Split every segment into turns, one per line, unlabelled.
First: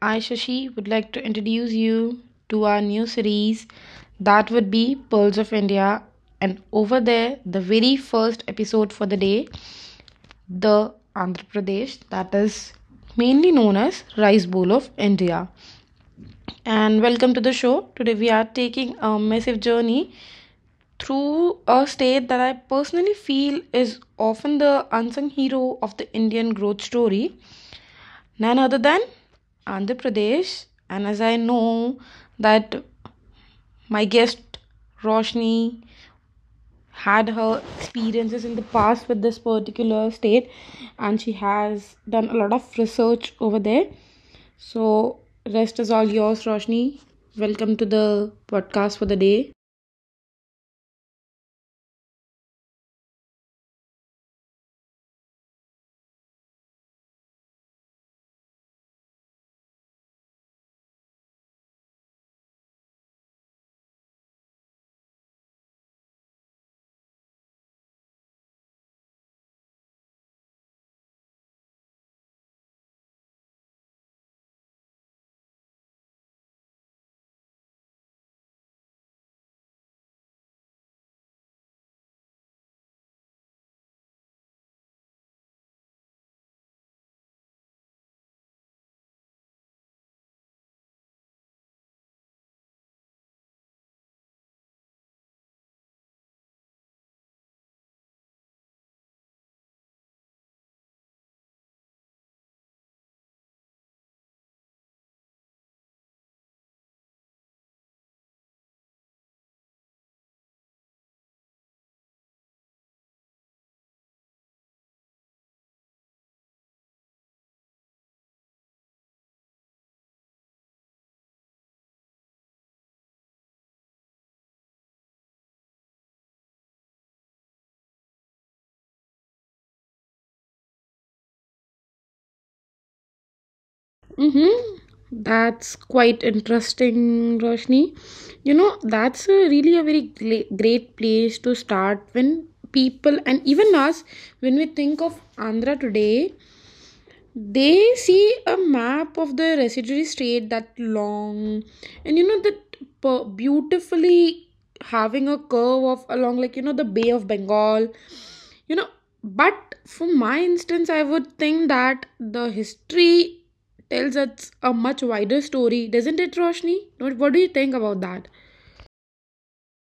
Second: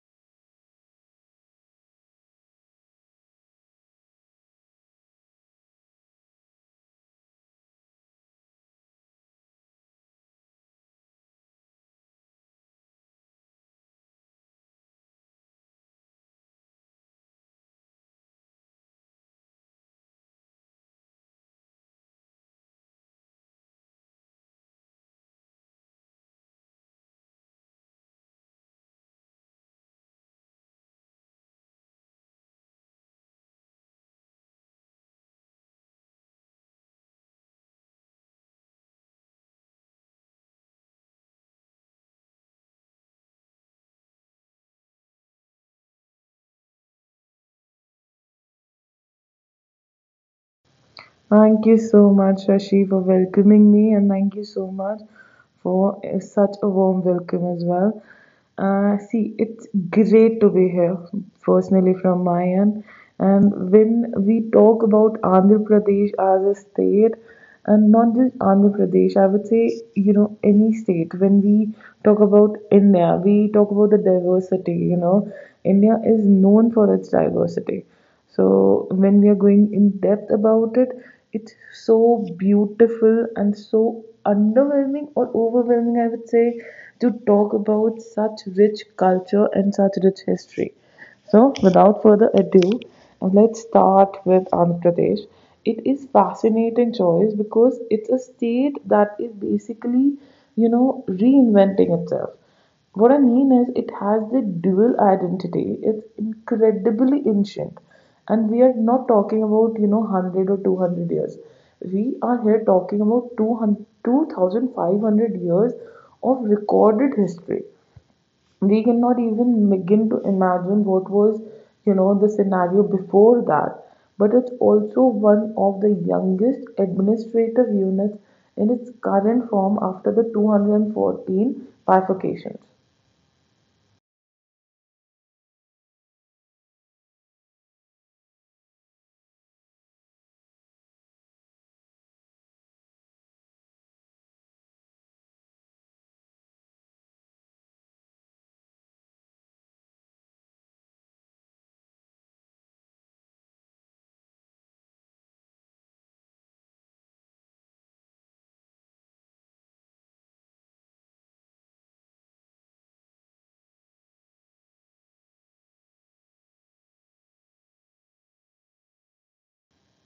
I, Shashi, would like to introduce you to our new series that would be Pearls of India. And over there, the very first episode for the day, the Andhra Pradesh, that is mainly known as Rice Bowl of India. And welcome to the show. Today, we are taking a massive journey through a state that I personally feel is often the unsung hero of the Indian growth story, none other than Andhra Pradesh. And as I know that my guest Roshni had her experiences in the past with this particular state, and she has done a lot of research over there. So, rest is all yours, Roshni. Welcome to the podcast for the day.
Thank you so much, Shashi, for welcoming me, and thank you so much for such a warm welcome as well. See, it's great to be here, personally, from my end. And when we talk about Andhra Pradesh as a state, and not just Andhra Pradesh, I would say, you know, any state, when we talk about India, we talk about the diversity, you know. India is known for its diversity. So when we are going in depth about it, it's so beautiful and so underwhelming or overwhelming, I would say, to talk about such rich culture and such rich history. So without further ado, let's start with Andhra Pradesh. It is fascinating choice because it's a state that is basically, you know, reinventing itself. What I mean is, it has the dual identity. It's incredibly ancient, and we are not talking about you know 100 or 200 years. We are here talking about 200 2,500 years of recorded history. We cannot even begin to imagine what was you know the scenario before that. But it's also one of the youngest administrative units in its current form after the 214 bifurcations.
Mm-hmm. That's quite interesting, Roshni. You know, that's a really a very great place to start when people and even us, when we think of Andhra today, they see a map of the residuary state that long and that beautifully having a curve of along, the Bay of Bengal. you know but for my instance, I would think that the history tells us a much wider story, doesn't it, Roshni? What do you think about that?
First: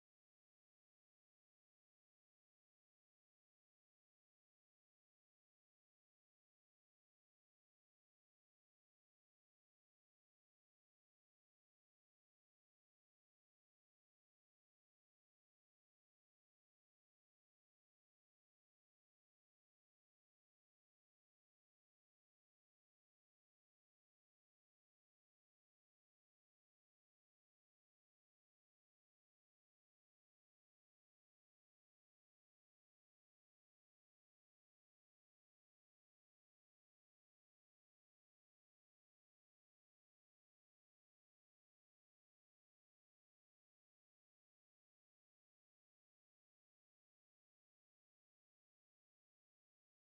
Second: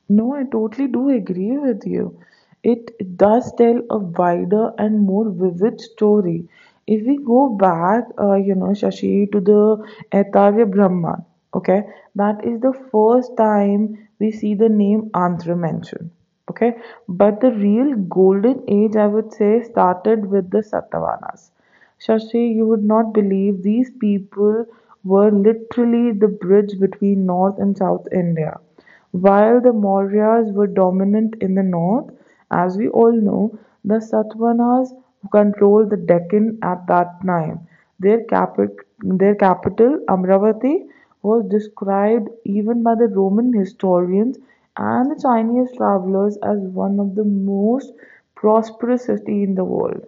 No, I totally do agree with you. It does tell a wider and more vivid story. If we go back, you know, Shashi, to the Aitarya Brahman, okay, that is the first time we see the name Andhra mentioned, okay. But the real golden age, I would say, started with the Satavahanas. Shashi, you would not believe these people were literally the bridge between North and South India. While the Mauryas were dominant in the north, as we all know, the Satavahanas controlled the Deccan at that time. Their capital, Amravati, was described even by the Roman historians and the Chinese travelers as one of the most prosperous cities in the world.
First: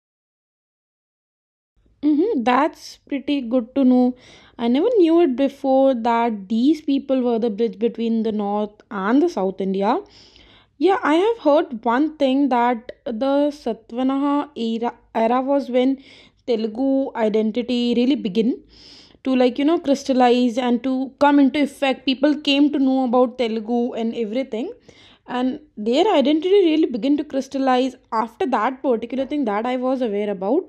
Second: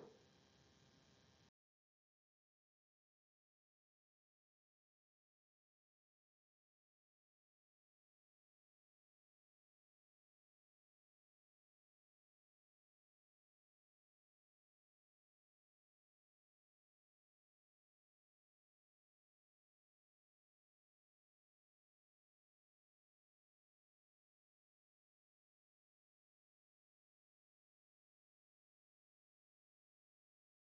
Mm-hmm, that's pretty good to know. I never knew it before that these people were the bridge between the North and the South India. Yeah, I have heard one thing that the Satvanaha era was when Telugu identity really began to crystallize and to come into effect. People came to know about Telugu and everything, and their identity really begin to crystallize after that particular thing that I was aware about.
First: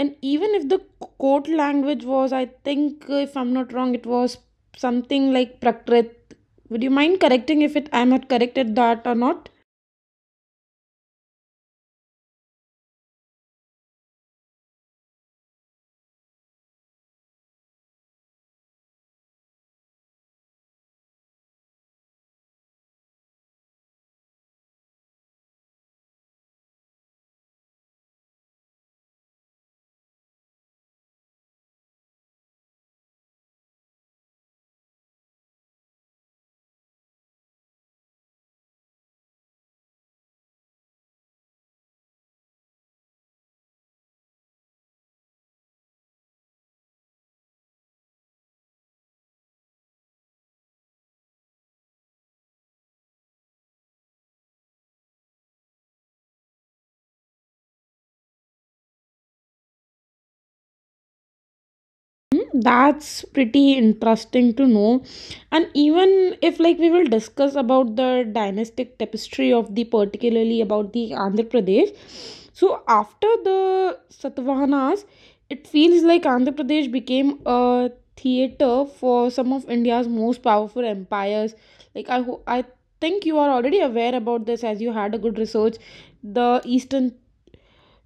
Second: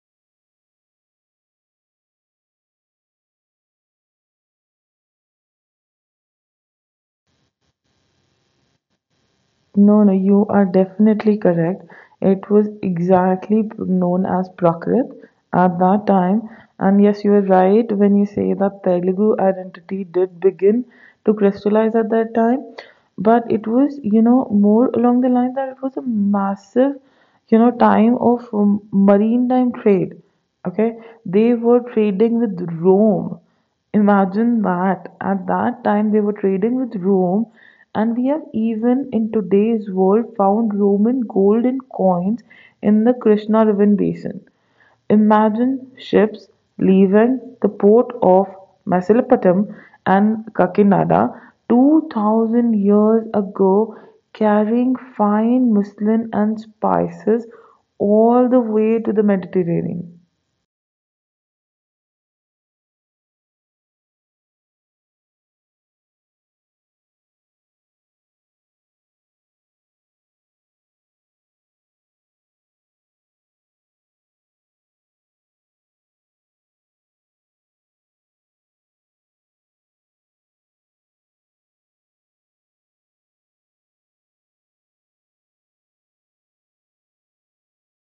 And even if the court language was, I think, if I'm not wrong, it was something like Prakrit. Would you mind correcting if it I'm not corrected that or not?
No, no, you are definitely correct. It was exactly known as Prakrit at that time. And yes, you are right when you say that Telugu identity did begin to crystallize at that time. But it was, you know, more along the line that it was a massive, you know, time of maritime trade. Okay, they were trading with Rome. Imagine that. At that time, they were trading with Rome, and we have even in today's world found Roman gold and coins in the Krishna River basin. Imagine ships leaving the port of Mesopotam and Kakinada 2000 years ago carrying fine muslin and spices all the way to the Mediterranean.
Hmm, that's pretty interesting to know. And even if, like, we will discuss about the dynastic tapestry of the particularly about the Andhra Pradesh, so after the Satavahanas, it feels like Andhra Pradesh became a theater for some of India's most powerful empires, like I think you are already aware about this as you had a good research, the eastern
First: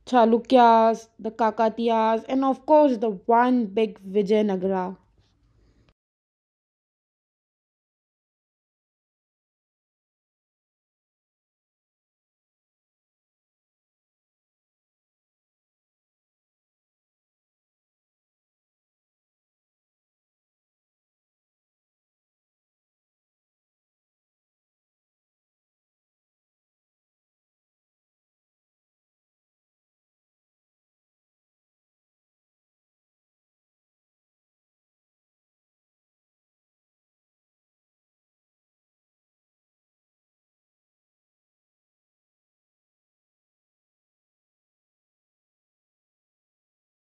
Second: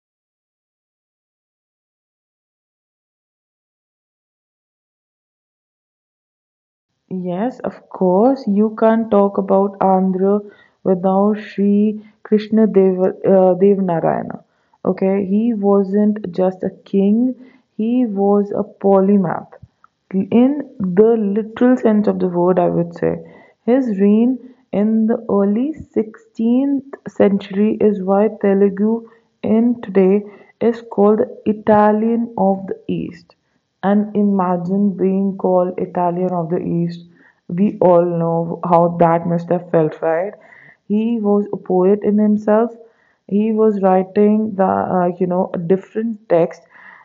Chalukyas, the Kakatiyas, and of course the one big Vijayanagara.
Yes, of course. You can't talk about Andhra without Sri Krishna Dev, Devanarayana. Okay, he wasn't just a king, he was a polymath. In the literal sense of the word, I would say. His reign in the early 16th century is why Telugu in today is called the Italian of the East. And imagine being called Italian of the East. We all know how that must have felt, right? He was a poet in himself. He was writing the you know a different text,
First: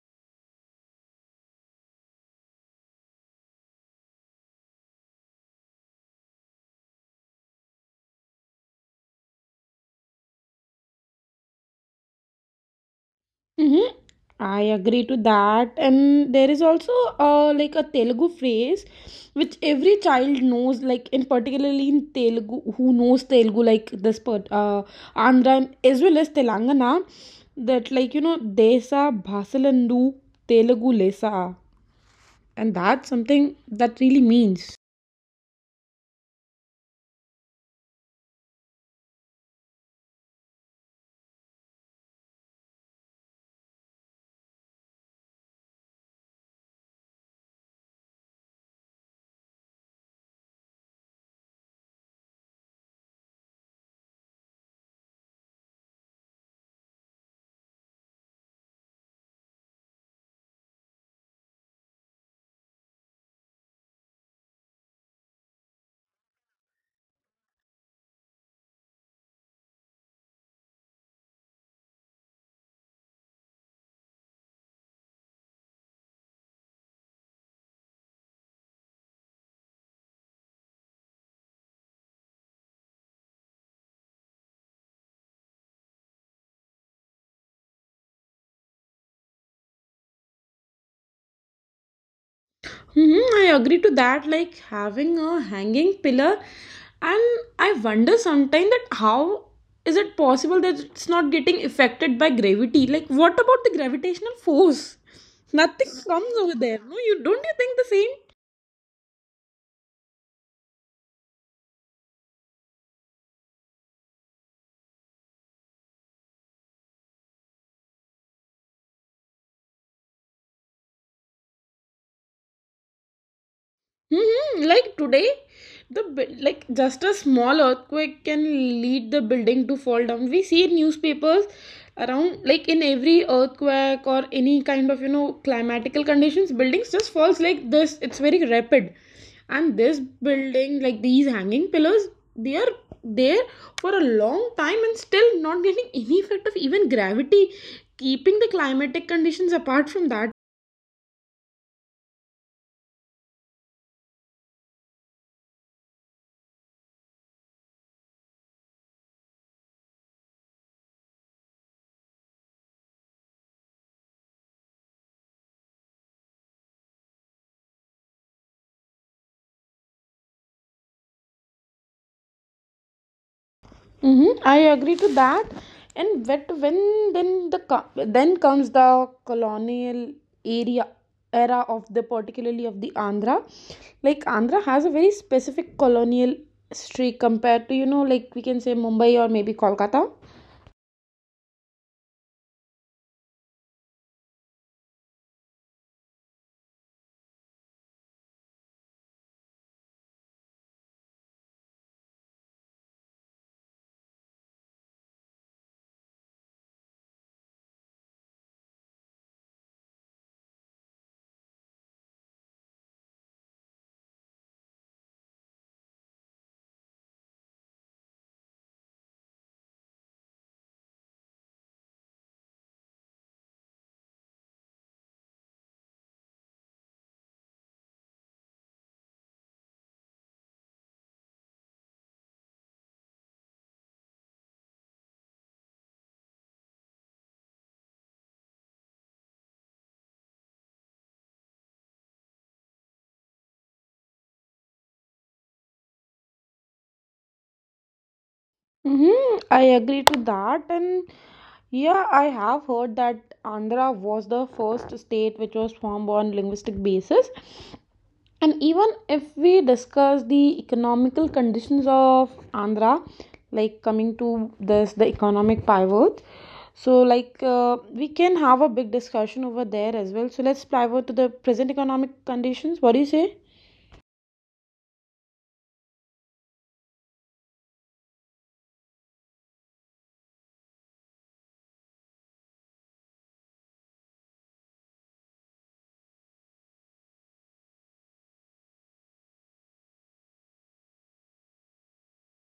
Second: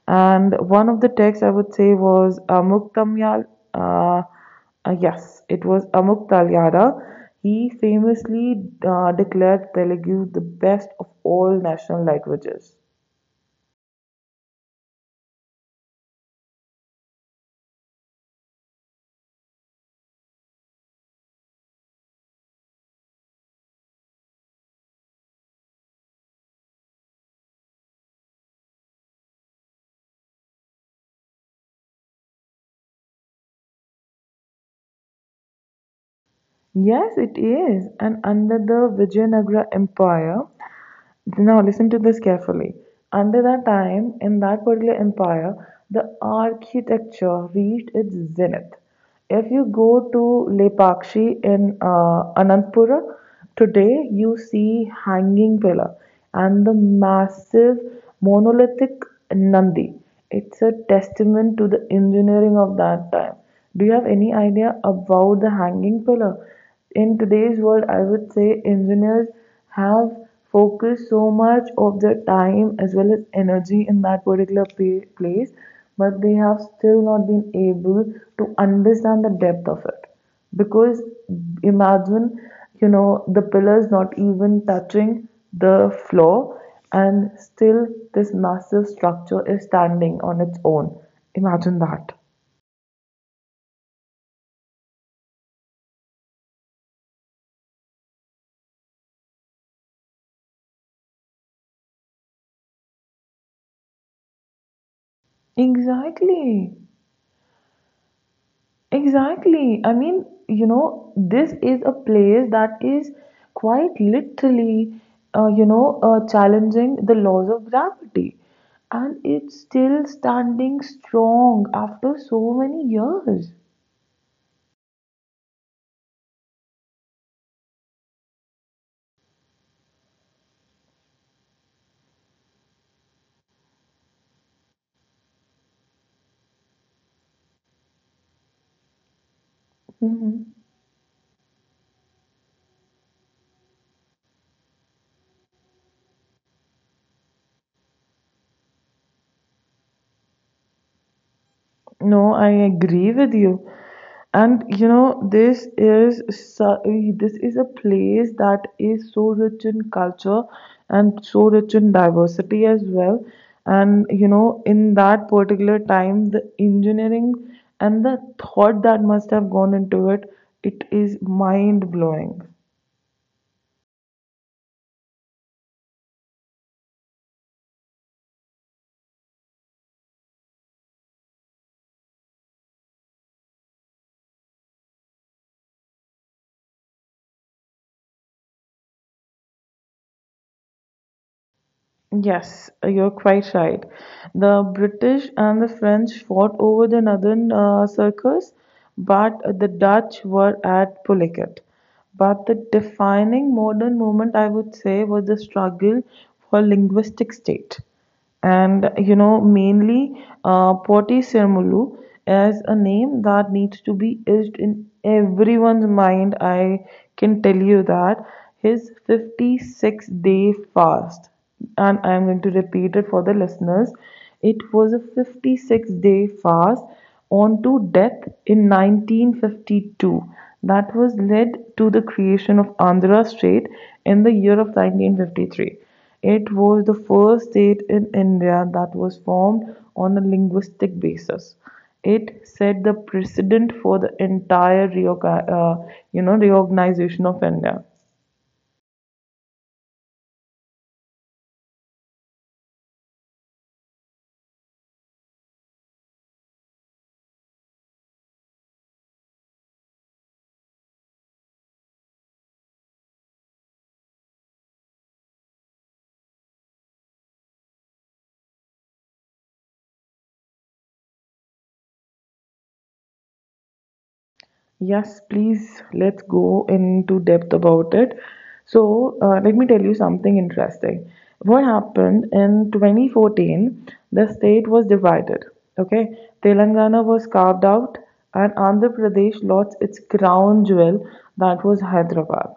and one of the texts I would say was Amuktamyal. Uh, yes, it was Amuk. He famously declared Telugu the best of all national languages.
Mm-hmm. I agree to that. And there is also like a Telugu phrase which every child knows, like in particularly in Telugu, who knows Telugu, like this part, Andhra and as well as Telangana, that, like, you know, Desa Bhasalandu Telugu Lesa. And that's something that really means.
Yes, it is. And under the Vijayanagara Empire, now listen to this carefully. Under that time, in that particular empire, the architecture reached its zenith. If you go to Lepakshi in Anantapura, today you see hanging pillar and the massive monolithic Nandi. It's a testament to the engineering of that time. Do you have any idea about the hanging pillar? In today's world, I would say engineers have focused so much of their time as well as energy in that place, but they have still not been able to understand the depth of it. Because imagine, you know, the pillars not even touching the floor, and still this massive structure is standing on its own. Imagine that.
Mm-hmm, I agree to that. Like having a hanging pillar, and I wonder sometimes that how is it possible that it's not getting affected by gravity? Like, what about the gravitational force? Nothing comes over
Exactly.
there. No, you don't. You think the same?
Exactly. I mean, you know, this is a place that is quite literally, challenging the laws of gravity. And it's still standing strong after so many years.
Like today, the like just a small earthquake can lead the building to fall down. We see in newspapers around, like, in every earthquake or any kind of, you know, climatical conditions, buildings just falls like this. It's very rapid, and this building, like these hanging pillars, they are there for a long time and still not getting any effect of even gravity, keeping the climatic conditions apart from that.
No, I agree with you. And you know, this is a place that is so rich in culture and so rich in diversity as well. And you know, in that particular time, the engineering and the thought that must have gone into it, it is mind blowing.
Mm-hmm. I agree to that. And wet when then the co- then comes the colonial area era of the particularly of the Andhra. Like Andhra has a very specific colonial history compared to, you know, like we can say Mumbai or maybe Kolkata.
Yes, you're quite right. The British and the French fought over the northern circus, but the Dutch were at Pulliket. But the defining modern moment, I would say, was the struggle for linguistic state and you know mainly Poti Sirmulu as a name that needs to be etched in everyone's mind. I can tell you that his 56-day fast, and I am going to repeat it for the listeners. It was a 56-day fast on to death in 1952 that was led to the creation of Andhra State in the year of 1953. It was the first state in India that was formed on a linguistic basis. It set the precedent for the entire you know reorganization of India.
Mm-hmm. I agree to that. And yeah, I have heard that Andhra was the first state which was formed on linguistic basis. And even if we discuss the economical conditions of Andhra, like coming to this the economic pivot, so, like, we can have a big discussion over there as well, so let's pivot to the present economic conditions. What do you say?
Yes, please, let's go into depth about it. So, let me tell you something interesting. What happened in 2014, the state was divided. Okay, Telangana was carved out, and Andhra Pradesh lost its crown jewel, that was Hyderabad.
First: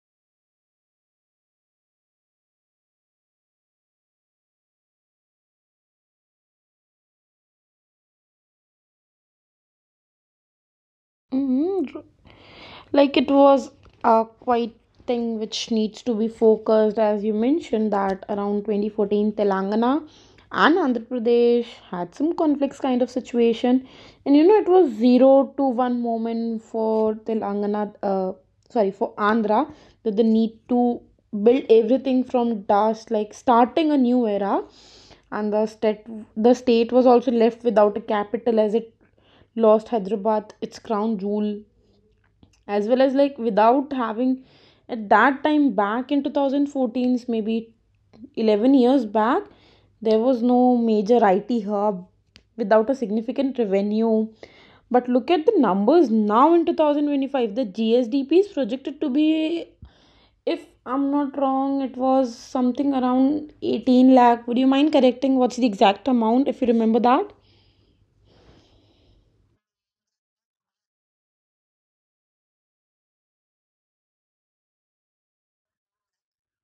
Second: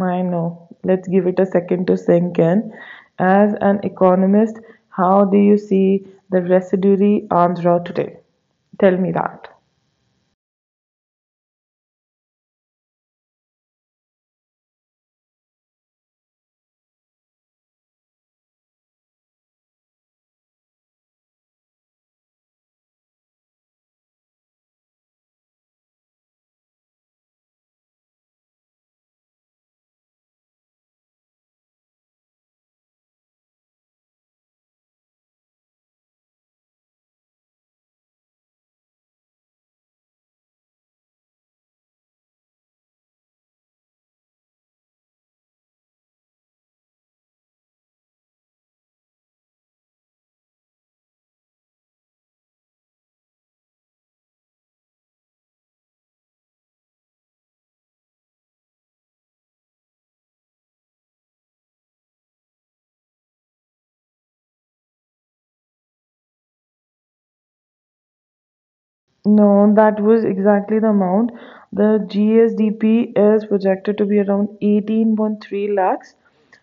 I know, let's give it a second to sink in. As an economist, how do you see the residuary Andhra today? Tell me that.
Mm-hmm. Like, it was a quite thing which needs to be focused, as you mentioned that around 2014 Telangana and Andhra Pradesh had some conflicts kind of situation. And you know it was 0 to 1 moment for telangana uh, sorry, for Andhra, that they need to build everything from dust, like starting a new era. And the state was also left without a capital as it lost Hyderabad, its crown jewel, as well as like without having at that time back in 2014, maybe 11 years back, there was no major IT hub without a significant revenue. But look at the numbers now. In 2025, the GSDP is projected to be, if I'm not wrong, it was something around 18 lakh. Would you mind correcting what's the exact amount if you remember that?
No, that was exactly the amount. The GSDP is projected to be around 18.3 lakhs,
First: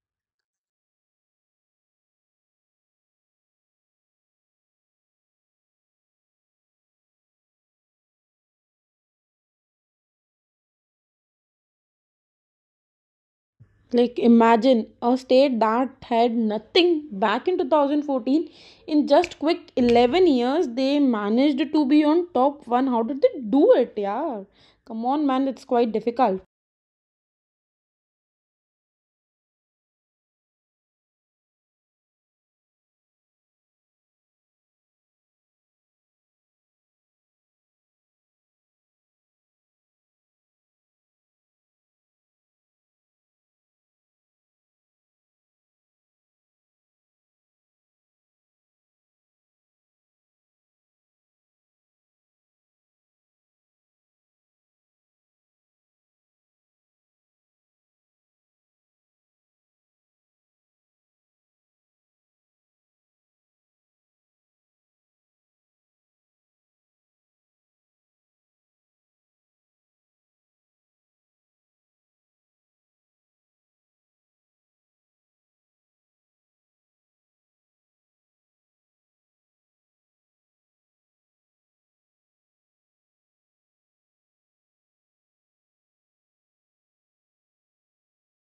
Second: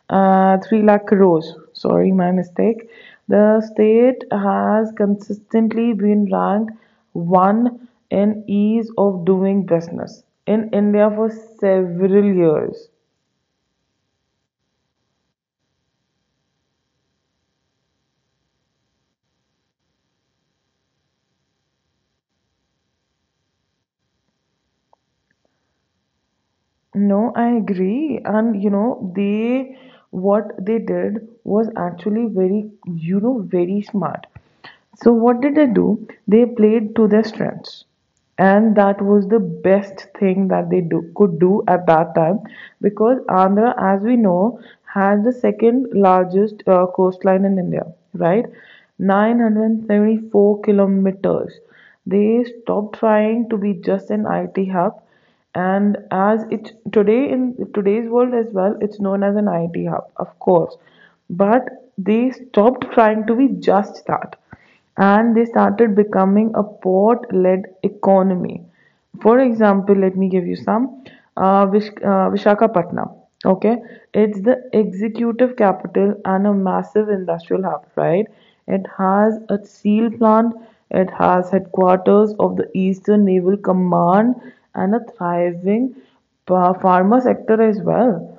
3 lakh crores. Sorry, my mistake. The state has consistently been ranked one in ease of doing business in India for several years.
Like, imagine a state that had nothing back in 2014. In just quick 11 years, they managed to be on top one. How did they do it? Yeah. Come on, man. It's quite difficult.
No, I agree. And you know, they what they did was actually very, you know, very smart. So what did they do? They played to their strengths. And that was the best thing that could do at that time because Andhra, as we know, has the second largest coastline in India, right? 974 kilometers. They stopped trying to be just an IT hub and as it today in today's world as well it's known as an IT hub of course, but they stopped trying to be just that, and they started becoming a port led economy. For example, let me give you some. Vishakhapatnam, okay, it's the executive capital and a massive industrial hub, right? It has a steel plant, it has headquarters of the Eastern Naval Command, and a thriving pharma sector as well.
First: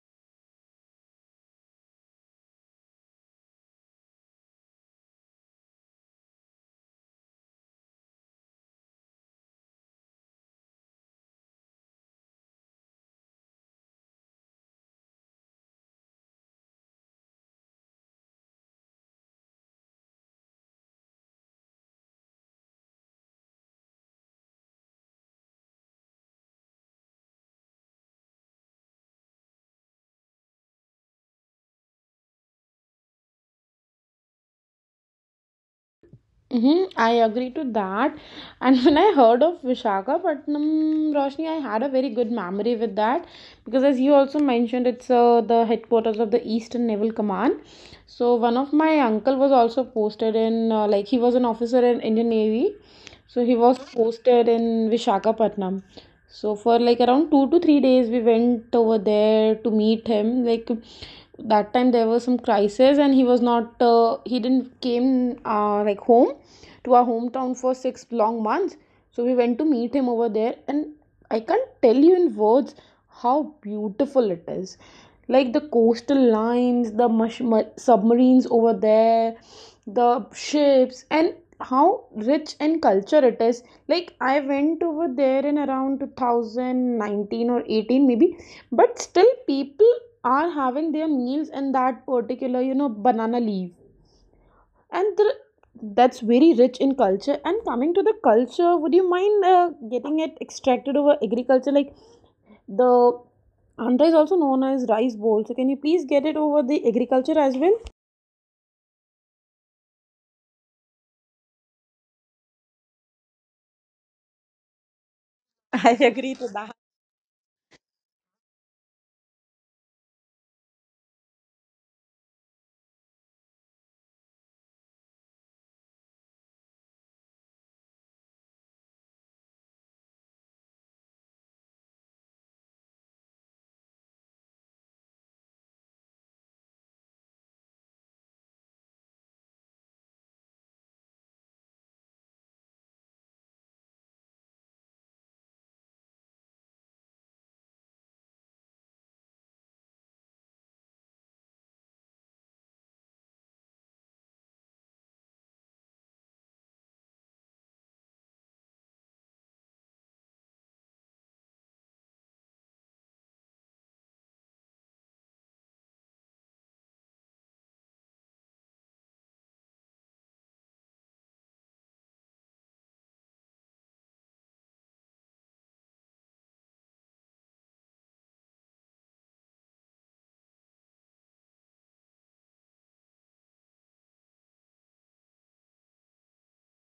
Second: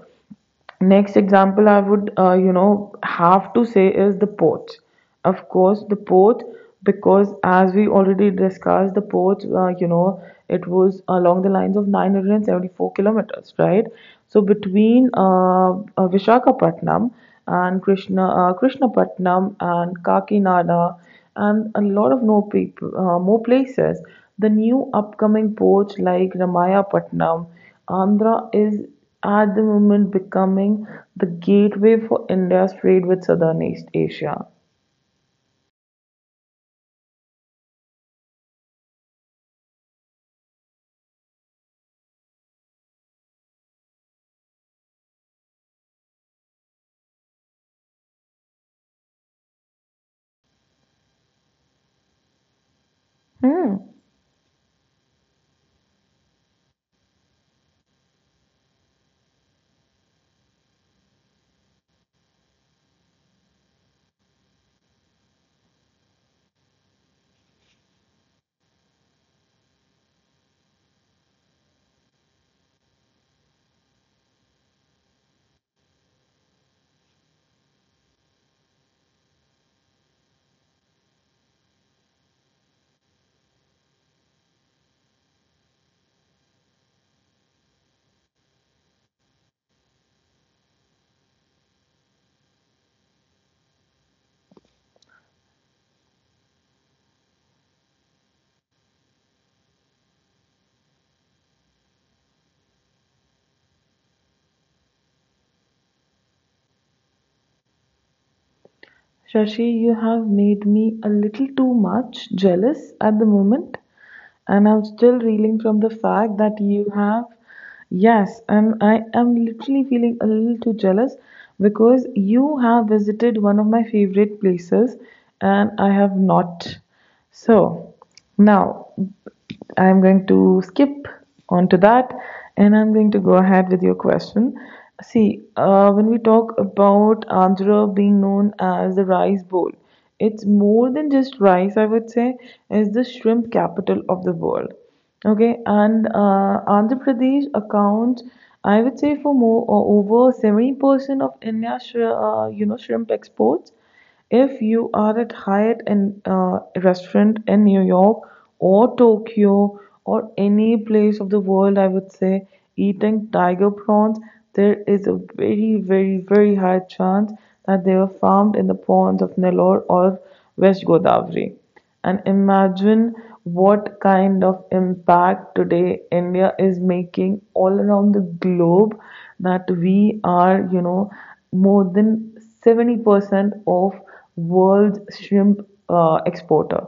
Next example I would, you know, have to say is the ports. Of course, the port, because as we already discussed, the port, you know, it was along the lines of 974 kilometers, right? So between Vishakhapatnam and Krishnapatnam and Kakinada and a lot of more places, the new upcoming ports like Ramayapatnam, Andhra is at the moment becoming the gateway for India's trade with Southern East Asia.
I agree to that. And when I heard of Visakhapatnam, Roshni, I had a very good memory with that because, as you also mentioned, it's the headquarters of the Eastern Naval Command. So one of my uncle was also posted in, like he was an officer in Indian Navy, so he
Hmm.
was posted in Visakhapatnam. So for like around 2 to 3 days, we went over there to meet him. Like that time there was some crisis and he was not he didn't came like home to our hometown for 6 long months. So we went to meet him over there, and I can't tell you in words how beautiful it is. Like the coastal lines, the submarines over there, the ships, and how rich in culture it is. Like I went over there in around 2019 or 18, maybe, but still people are having their meals in that particular, you know, banana leaf. And that's very rich in culture. And coming to the culture, would you mind getting it extracted over agriculture, like the Andhra is also known as rice bowl? So can you please get it over the agriculture as well?
Shashi, you have made me a little too much jealous at the moment, and I'm still reeling from the
I
fact
agree to
that
that.
you have. Yes, and I am literally feeling a little too jealous because you have visited one of my favorite places and I have not. So now I'm going to skip onto that and I'm going to go ahead with your question. See, when we talk about Andhra being known as the rice bowl, it's more than just rice, I would say, is the shrimp capital of the world. Okay, and Andhra Pradesh accounts, I would say, for more or over 70% of India's you know shrimp exports. If you are at Hyatt and restaurant in New York or Tokyo or any place of the world, I would say, eating tiger prawns, there is a very, very, very high chance that they were farmed in the ponds of Nellore or West Godavari. And imagine what kind of impact today India is making all around the globe that we are, you know, more than 70% of world's shrimp exporter.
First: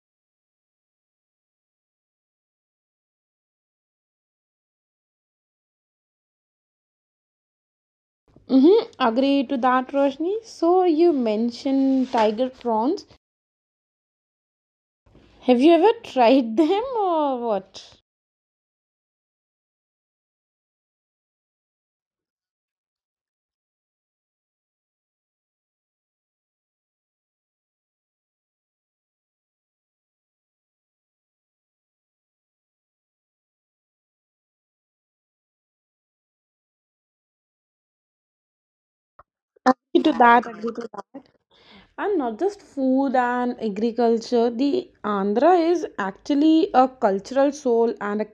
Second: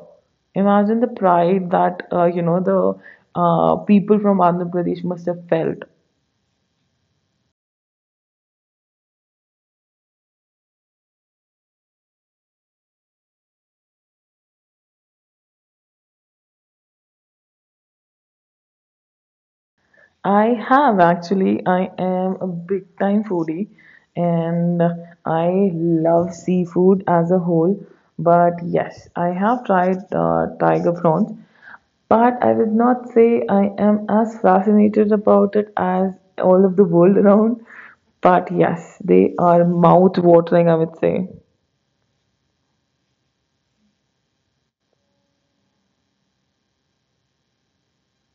Imagine the pride that you know the people from Andhra Pradesh must have felt.
Mm-hmm, agree to that, Roshni. So you mentioned tiger prawns. Have you ever tried them or what?
I have actually. I am a big time foodie, and I love seafood as a whole. But yes, I have tried tiger prawns, but I would not say I am as fascinated about it as all of the world around. But yes, they are
Agree to
mouth
that,
watering,
agree
I
to
would
that.
say.
And not just food and agriculture, the Andhra is actually a cultural soul and a—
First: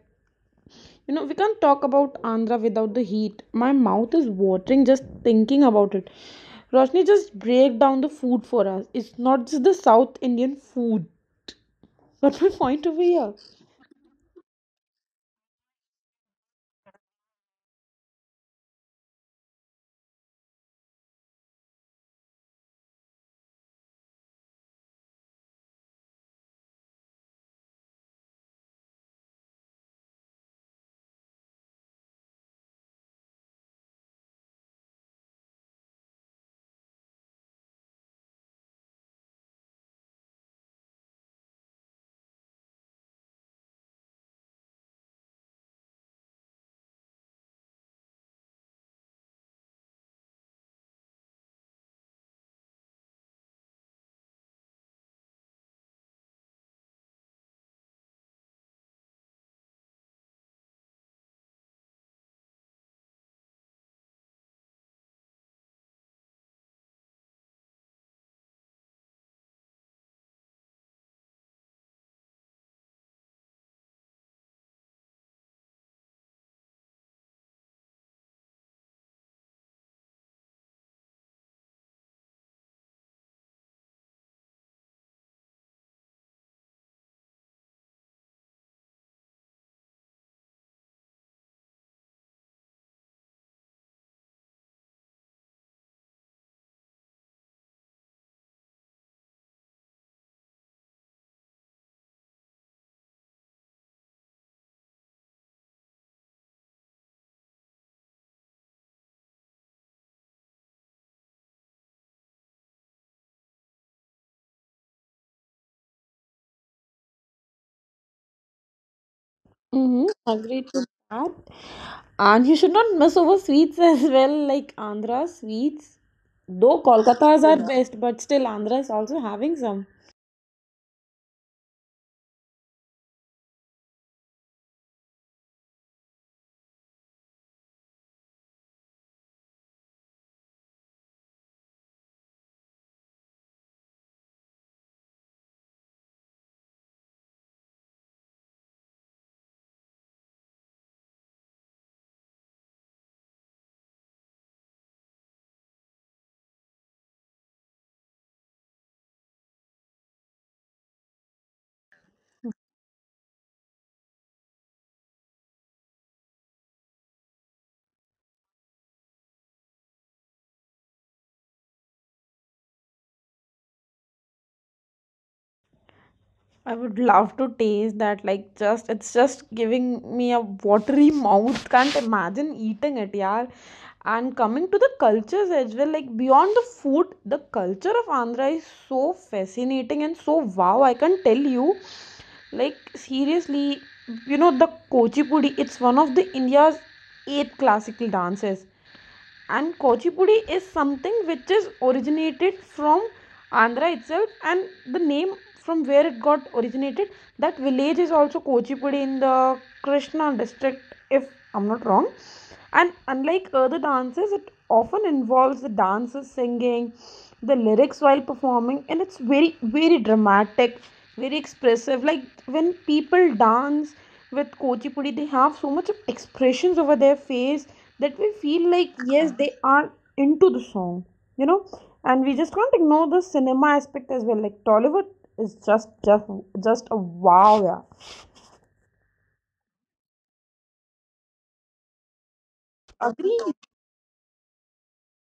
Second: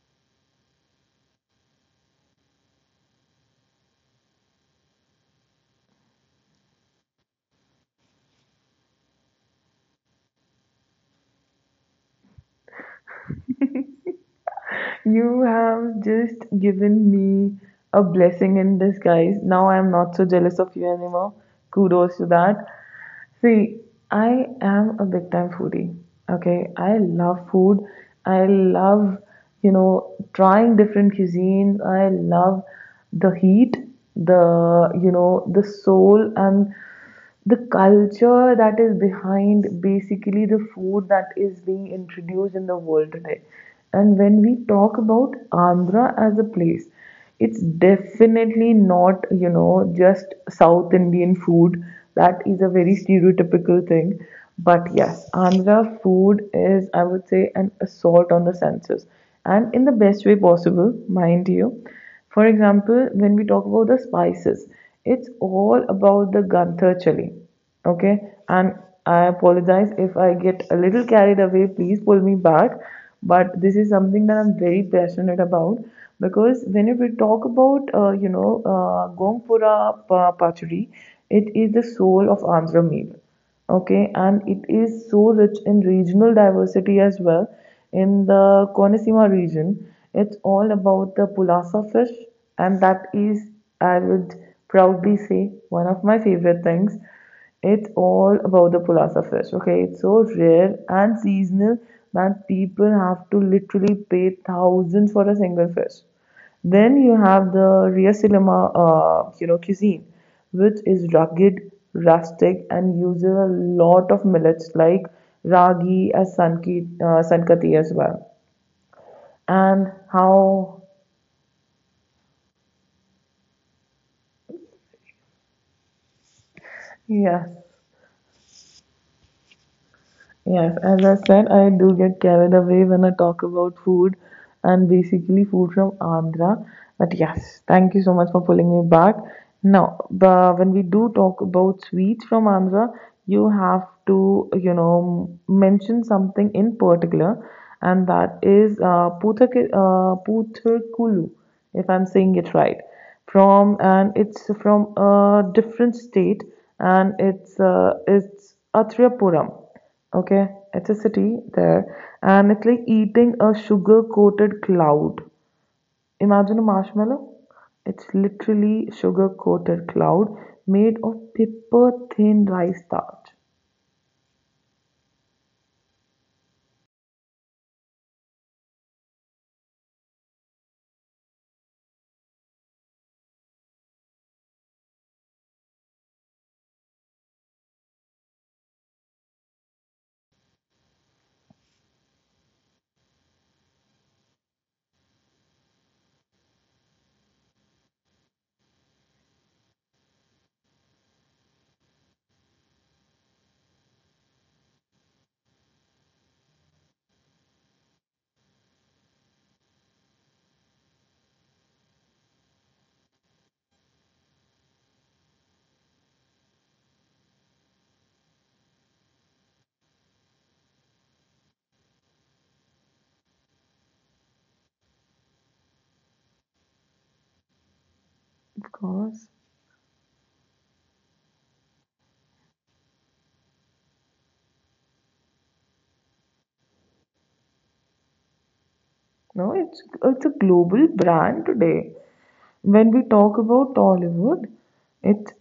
You know, we can't talk about Andhra without the heat. My mouth is watering just thinking about it. Roshni, just break down the food for us. It's not just the South Indian food. But my point over here.
You have just given me a blessing in disguise. Now I'm not so jealous of you anymore. Kudos to that. See, I am a big time foodie. Okay, I love food. I love, you know, trying different cuisines. I love the heat, the, you know, the soul and the culture that is behind basically the food that is being introduced in the world today. And when we talk about Andhra as a place, it's definitely not, just South Indian food. That is a very stereotypical thing. But yes, Andhra food is, I would say, an assault on the senses and in the best way possible, mind you. For example, when we talk about the spices, it's all about the Gantha chili. Okay, and I apologize if I get a little carried away. Please pull me back. But this is something that I'm very passionate about because when we talk about, Pachadi, it is the soul of Andhra meal. Okay, and it is so rich in regional diversity as well. In the Konesima region, it's all about the pulasa fish, and that is, I would proudly say, one of my favorite things. It's all about the pulasa fish. Okay, it's so rare and seasonal that people have to literally pay thousands for a single fish. Then you have the Riyasilama, cuisine, which is rugged, rustic, and uses a lot of millets like sankati as well. And
Mm-hmm. Agree
how,
to that. And you should not mess over sweets as well, like Andhra sweets. Though Kolkata's
yes,
are best, but still Andhra is also having some.
Yes, as I said, I do get carried away when I talk about food and basically food from Andhra. But yes, thank you so much for pulling me back. Now, but when we do talk about sweets from Andhra, you have to, you know, mention something in particular, and that is Putharkulu, if I'm saying it right. From and it's from a different state, and it's it's Atriapuram. Okay, it's a city there, and it's like eating a sugar coated cloud. Imagine a marshmallow. It's literally sugar coated cloud made of paper thin rice starch.
I would love to taste that. Like, just it's just giving me a watery mouth. Can't imagine eating it, yeah. And coming to the cultures as well, like beyond the food, the culture of Andhra is so fascinating and so wow. I can tell you, like seriously, you know the Kuchipudi. It's one of the India's eight classical dances, and Kuchipudi is something which is originated from Andhra itself. And the name from where it got originated, that village is also Kuchipudi in the Krishna district, if I'm not wrong. And unlike other dances, it often involves the dancers singing the lyrics while performing, and it's very, very dramatic, very expressive. Like when people dance with Kuchipudi, they have so much of expressions over their face that we
Of
feel like
course.
yes, they are into the song, you know. And we just can't ignore the cinema aspect as well. Like Tollywood is just a wow, yeah.
No, it's a global brand today. When we talk about Tollywood, it's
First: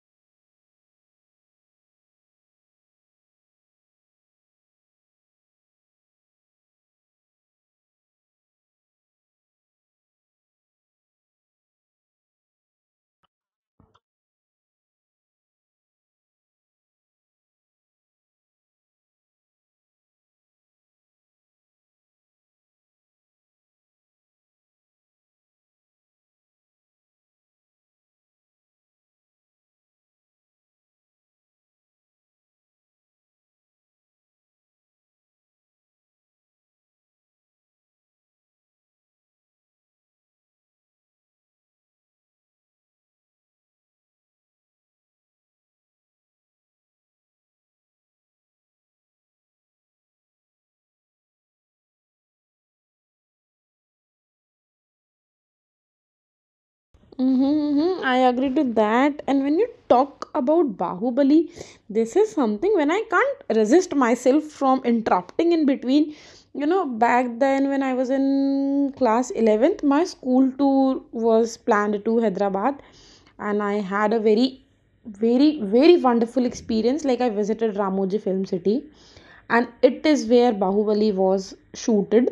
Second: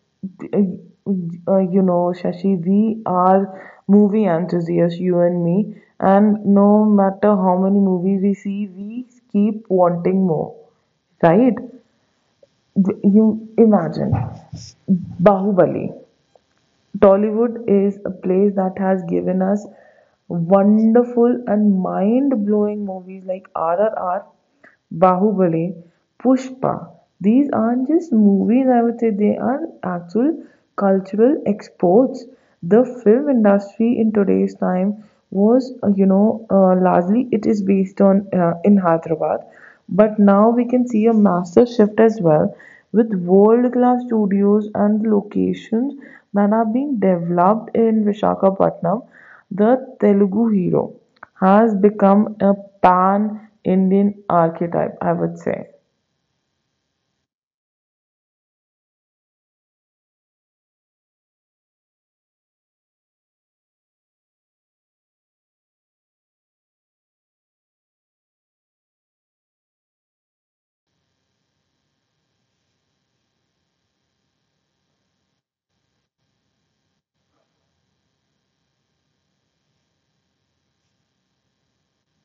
Shashi, we are movie enthusiasts, you and me, and no matter how many movies we see, we keep wanting more, right? You imagine Bahubali. Tollywood is a place that has given us wonderful and mind blowing movies like RRR, Bahubali, Pushpa. These aren't just movies, I would say, they are actual cultural exports. The film industry in today's time was, largely it is based on in Hyderabad, but now we can see a massive shift as well with world class studios and locations that are being developed in Vishakhapatnam, the Telugu hero has become a pan-Indian archetype, I would say.
Mm-hmm, mm-hmm. I agree to that. And when you talk about Bahubali, this is something when I can't resist myself from interrupting in between. You know, back then when I was in class 11th, my school tour was planned to Hyderabad, and I had a very, very, very wonderful experience. Like, I visited Ramoji Film City, and it is where Bahubali was shooted,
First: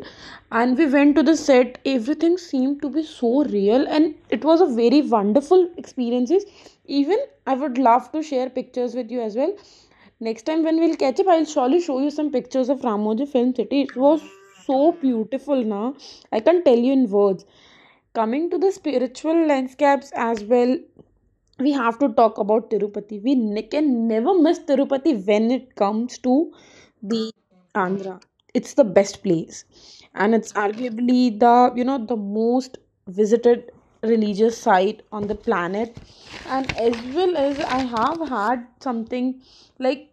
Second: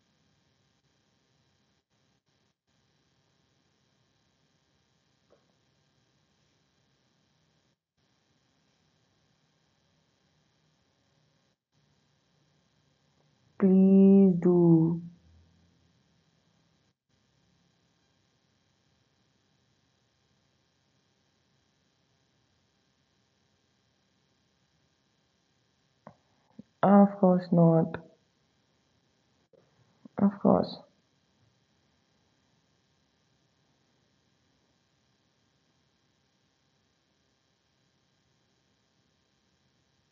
and we went to the set. Everything seemed to be so real, and it was a very wonderful experiences. Even I would love to share pictures with you as well. Next time when we'll catch up, I'll surely show you some pictures of Ramoji Film City. It was
Please
so
do.
beautiful, na? I can't tell you in words. Coming to the spiritual landscapes as well, we have to talk about Tirupati. Can never miss Tirupati when it comes to
Of
the
course not.
Andhra. It's the best place, and
Of
it's
course.
arguably the, you know, the most visited religious site on the planet. And as well as I have had something like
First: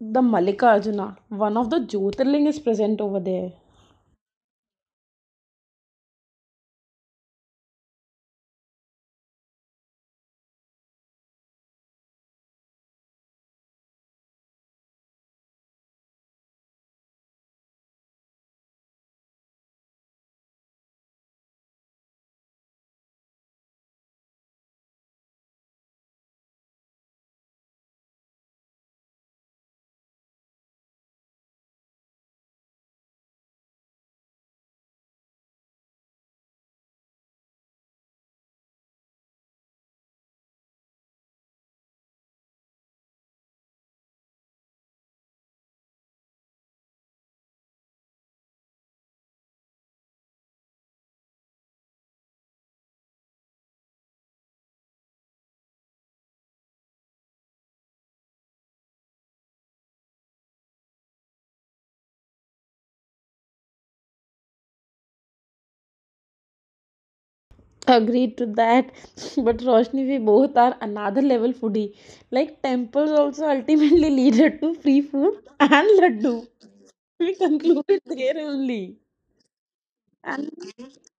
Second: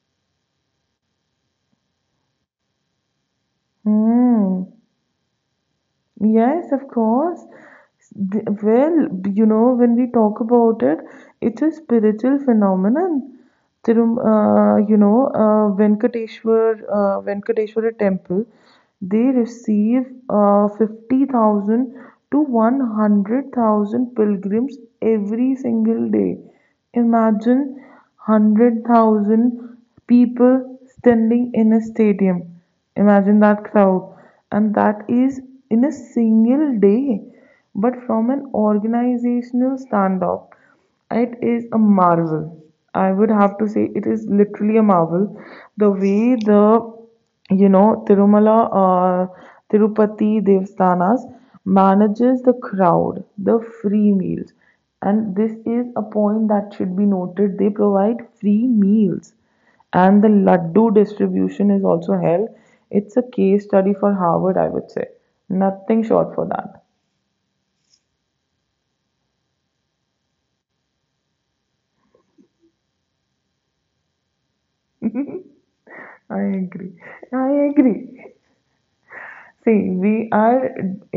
the Mallikarjuna, one of the Jyotirling is present over there.
Hmm. Yes, of course. Well, you know, when we talk about it, it's a spiritual phenomenon. Thirum, you know, Venkateshwar, Venkateshwara temple, they receive 50,000 to 100,000 pilgrims every single day. Imagine 100,000 people standing in a stadium. Imagine that crowd. And that is in a single day, but from an organizational standoff. It is a marvel. I would have to say it is literally a marvel. The way the, you know, Tirumala, uh, Tirupati Devstanas manages the crowd, the free meals. And this is a point that should be noted. They provide free meals. And the Laddu distribution is also held. It's a case study for Harvard, I would say. Nothing short for that.
Agreed to that. But Roshni, we both are another level foodie. Like temples also ultimately leaded to free food and laddu.
I agree.
We
I
concluded
agree.
there only.
See, we
And—
are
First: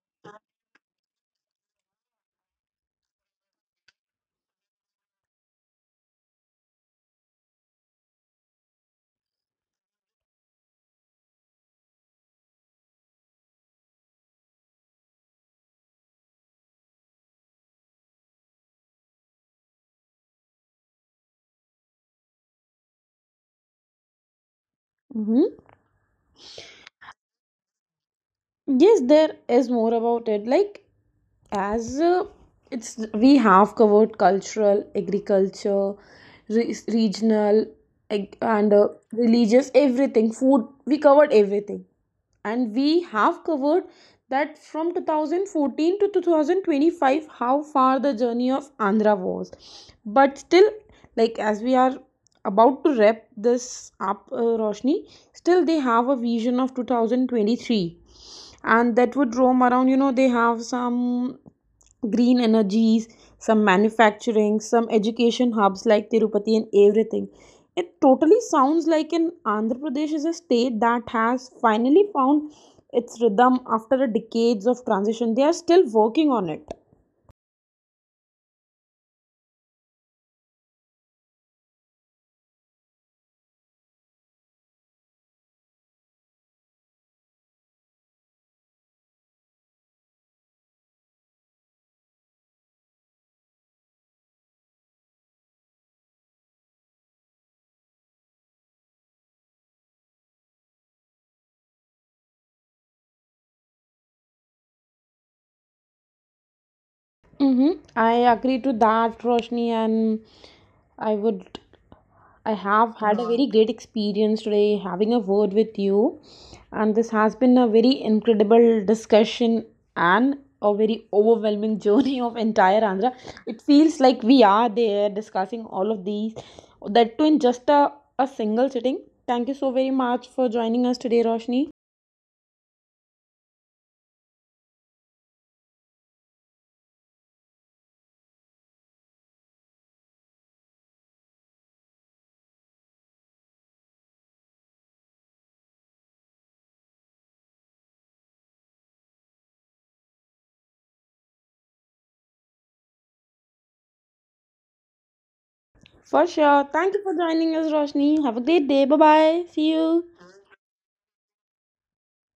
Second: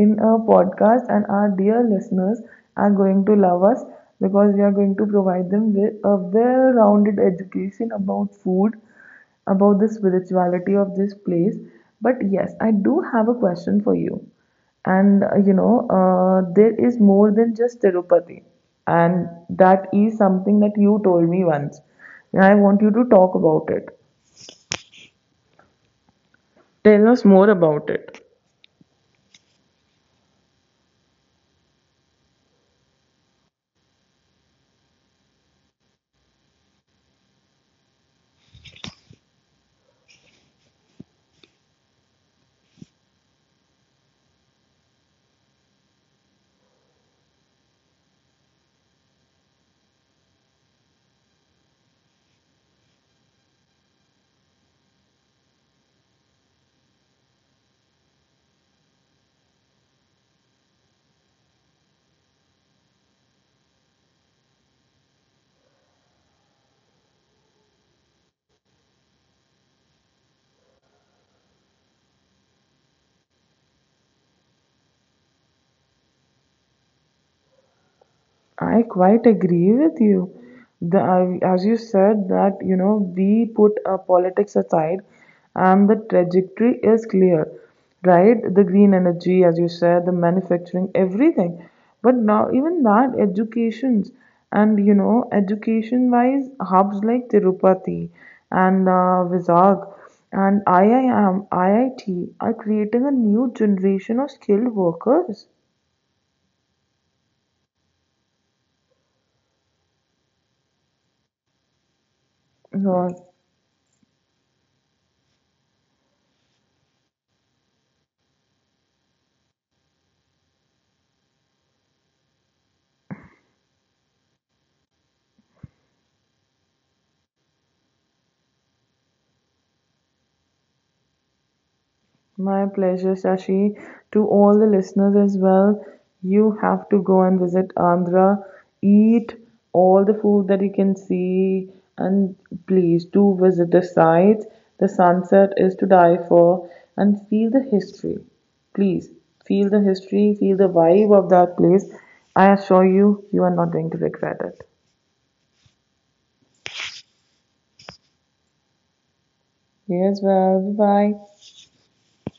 in a podcast, and our dear listeners are going to love us because we are going to provide them with a well rounded education about food, about the spirituality of this place. But yes, I do have a question for you. And there is more than just Tirupati, and that is something that you told me once. And I want you to talk about it.
Mhm.
Tell us more about it.
Yes, there is more about it. Like, as it's we have covered cultural, agriculture, regional, ag- and religious, everything, food. We covered everything. And we have covered that from 2014 to 2025, how far the journey of Andhra was. But still, like, as we are about to wrap this up, Roshni, still they have a vision of 2023, and that would roam around, you know, they have some green energies, some manufacturing, some education hubs like Tirupati and everything. It totally sounds like an Andhra Pradesh is a state that has finally found its rhythm after a decades of transition. They are still working on it.
I quite agree with you. As you said that you know we put politics aside, and the trajectory is clear, right? The green energy, as you said, the manufacturing, everything. But now even that educations and you know education-wise hubs like Tirupati and Vizag and IIM, IIT are creating a new generation of skilled workers.
Mm-hmm. I agree to that, Roshni. And I would I have
Yeah.
had a very great experience today having a word with you, and this has been a very incredible discussion and a very overwhelming journey of entire Andhra. It feels like we are there discussing all of these, that too in just a single sitting. Thank you so very much for joining us today, Roshni.
My pleasure, Shashi. To all the listeners as well, you have to go and visit Andhra. Eat all the food that you can see, and please do visit the sites. The sunset is to die for, and feel the history. Please feel the history, feel the vibe of that place. I assure you, you are not going to regret it.
For sure. Thank you for joining us, Roshni. Have a great day. Bye bye. See
You
you.
as well. Bye bye.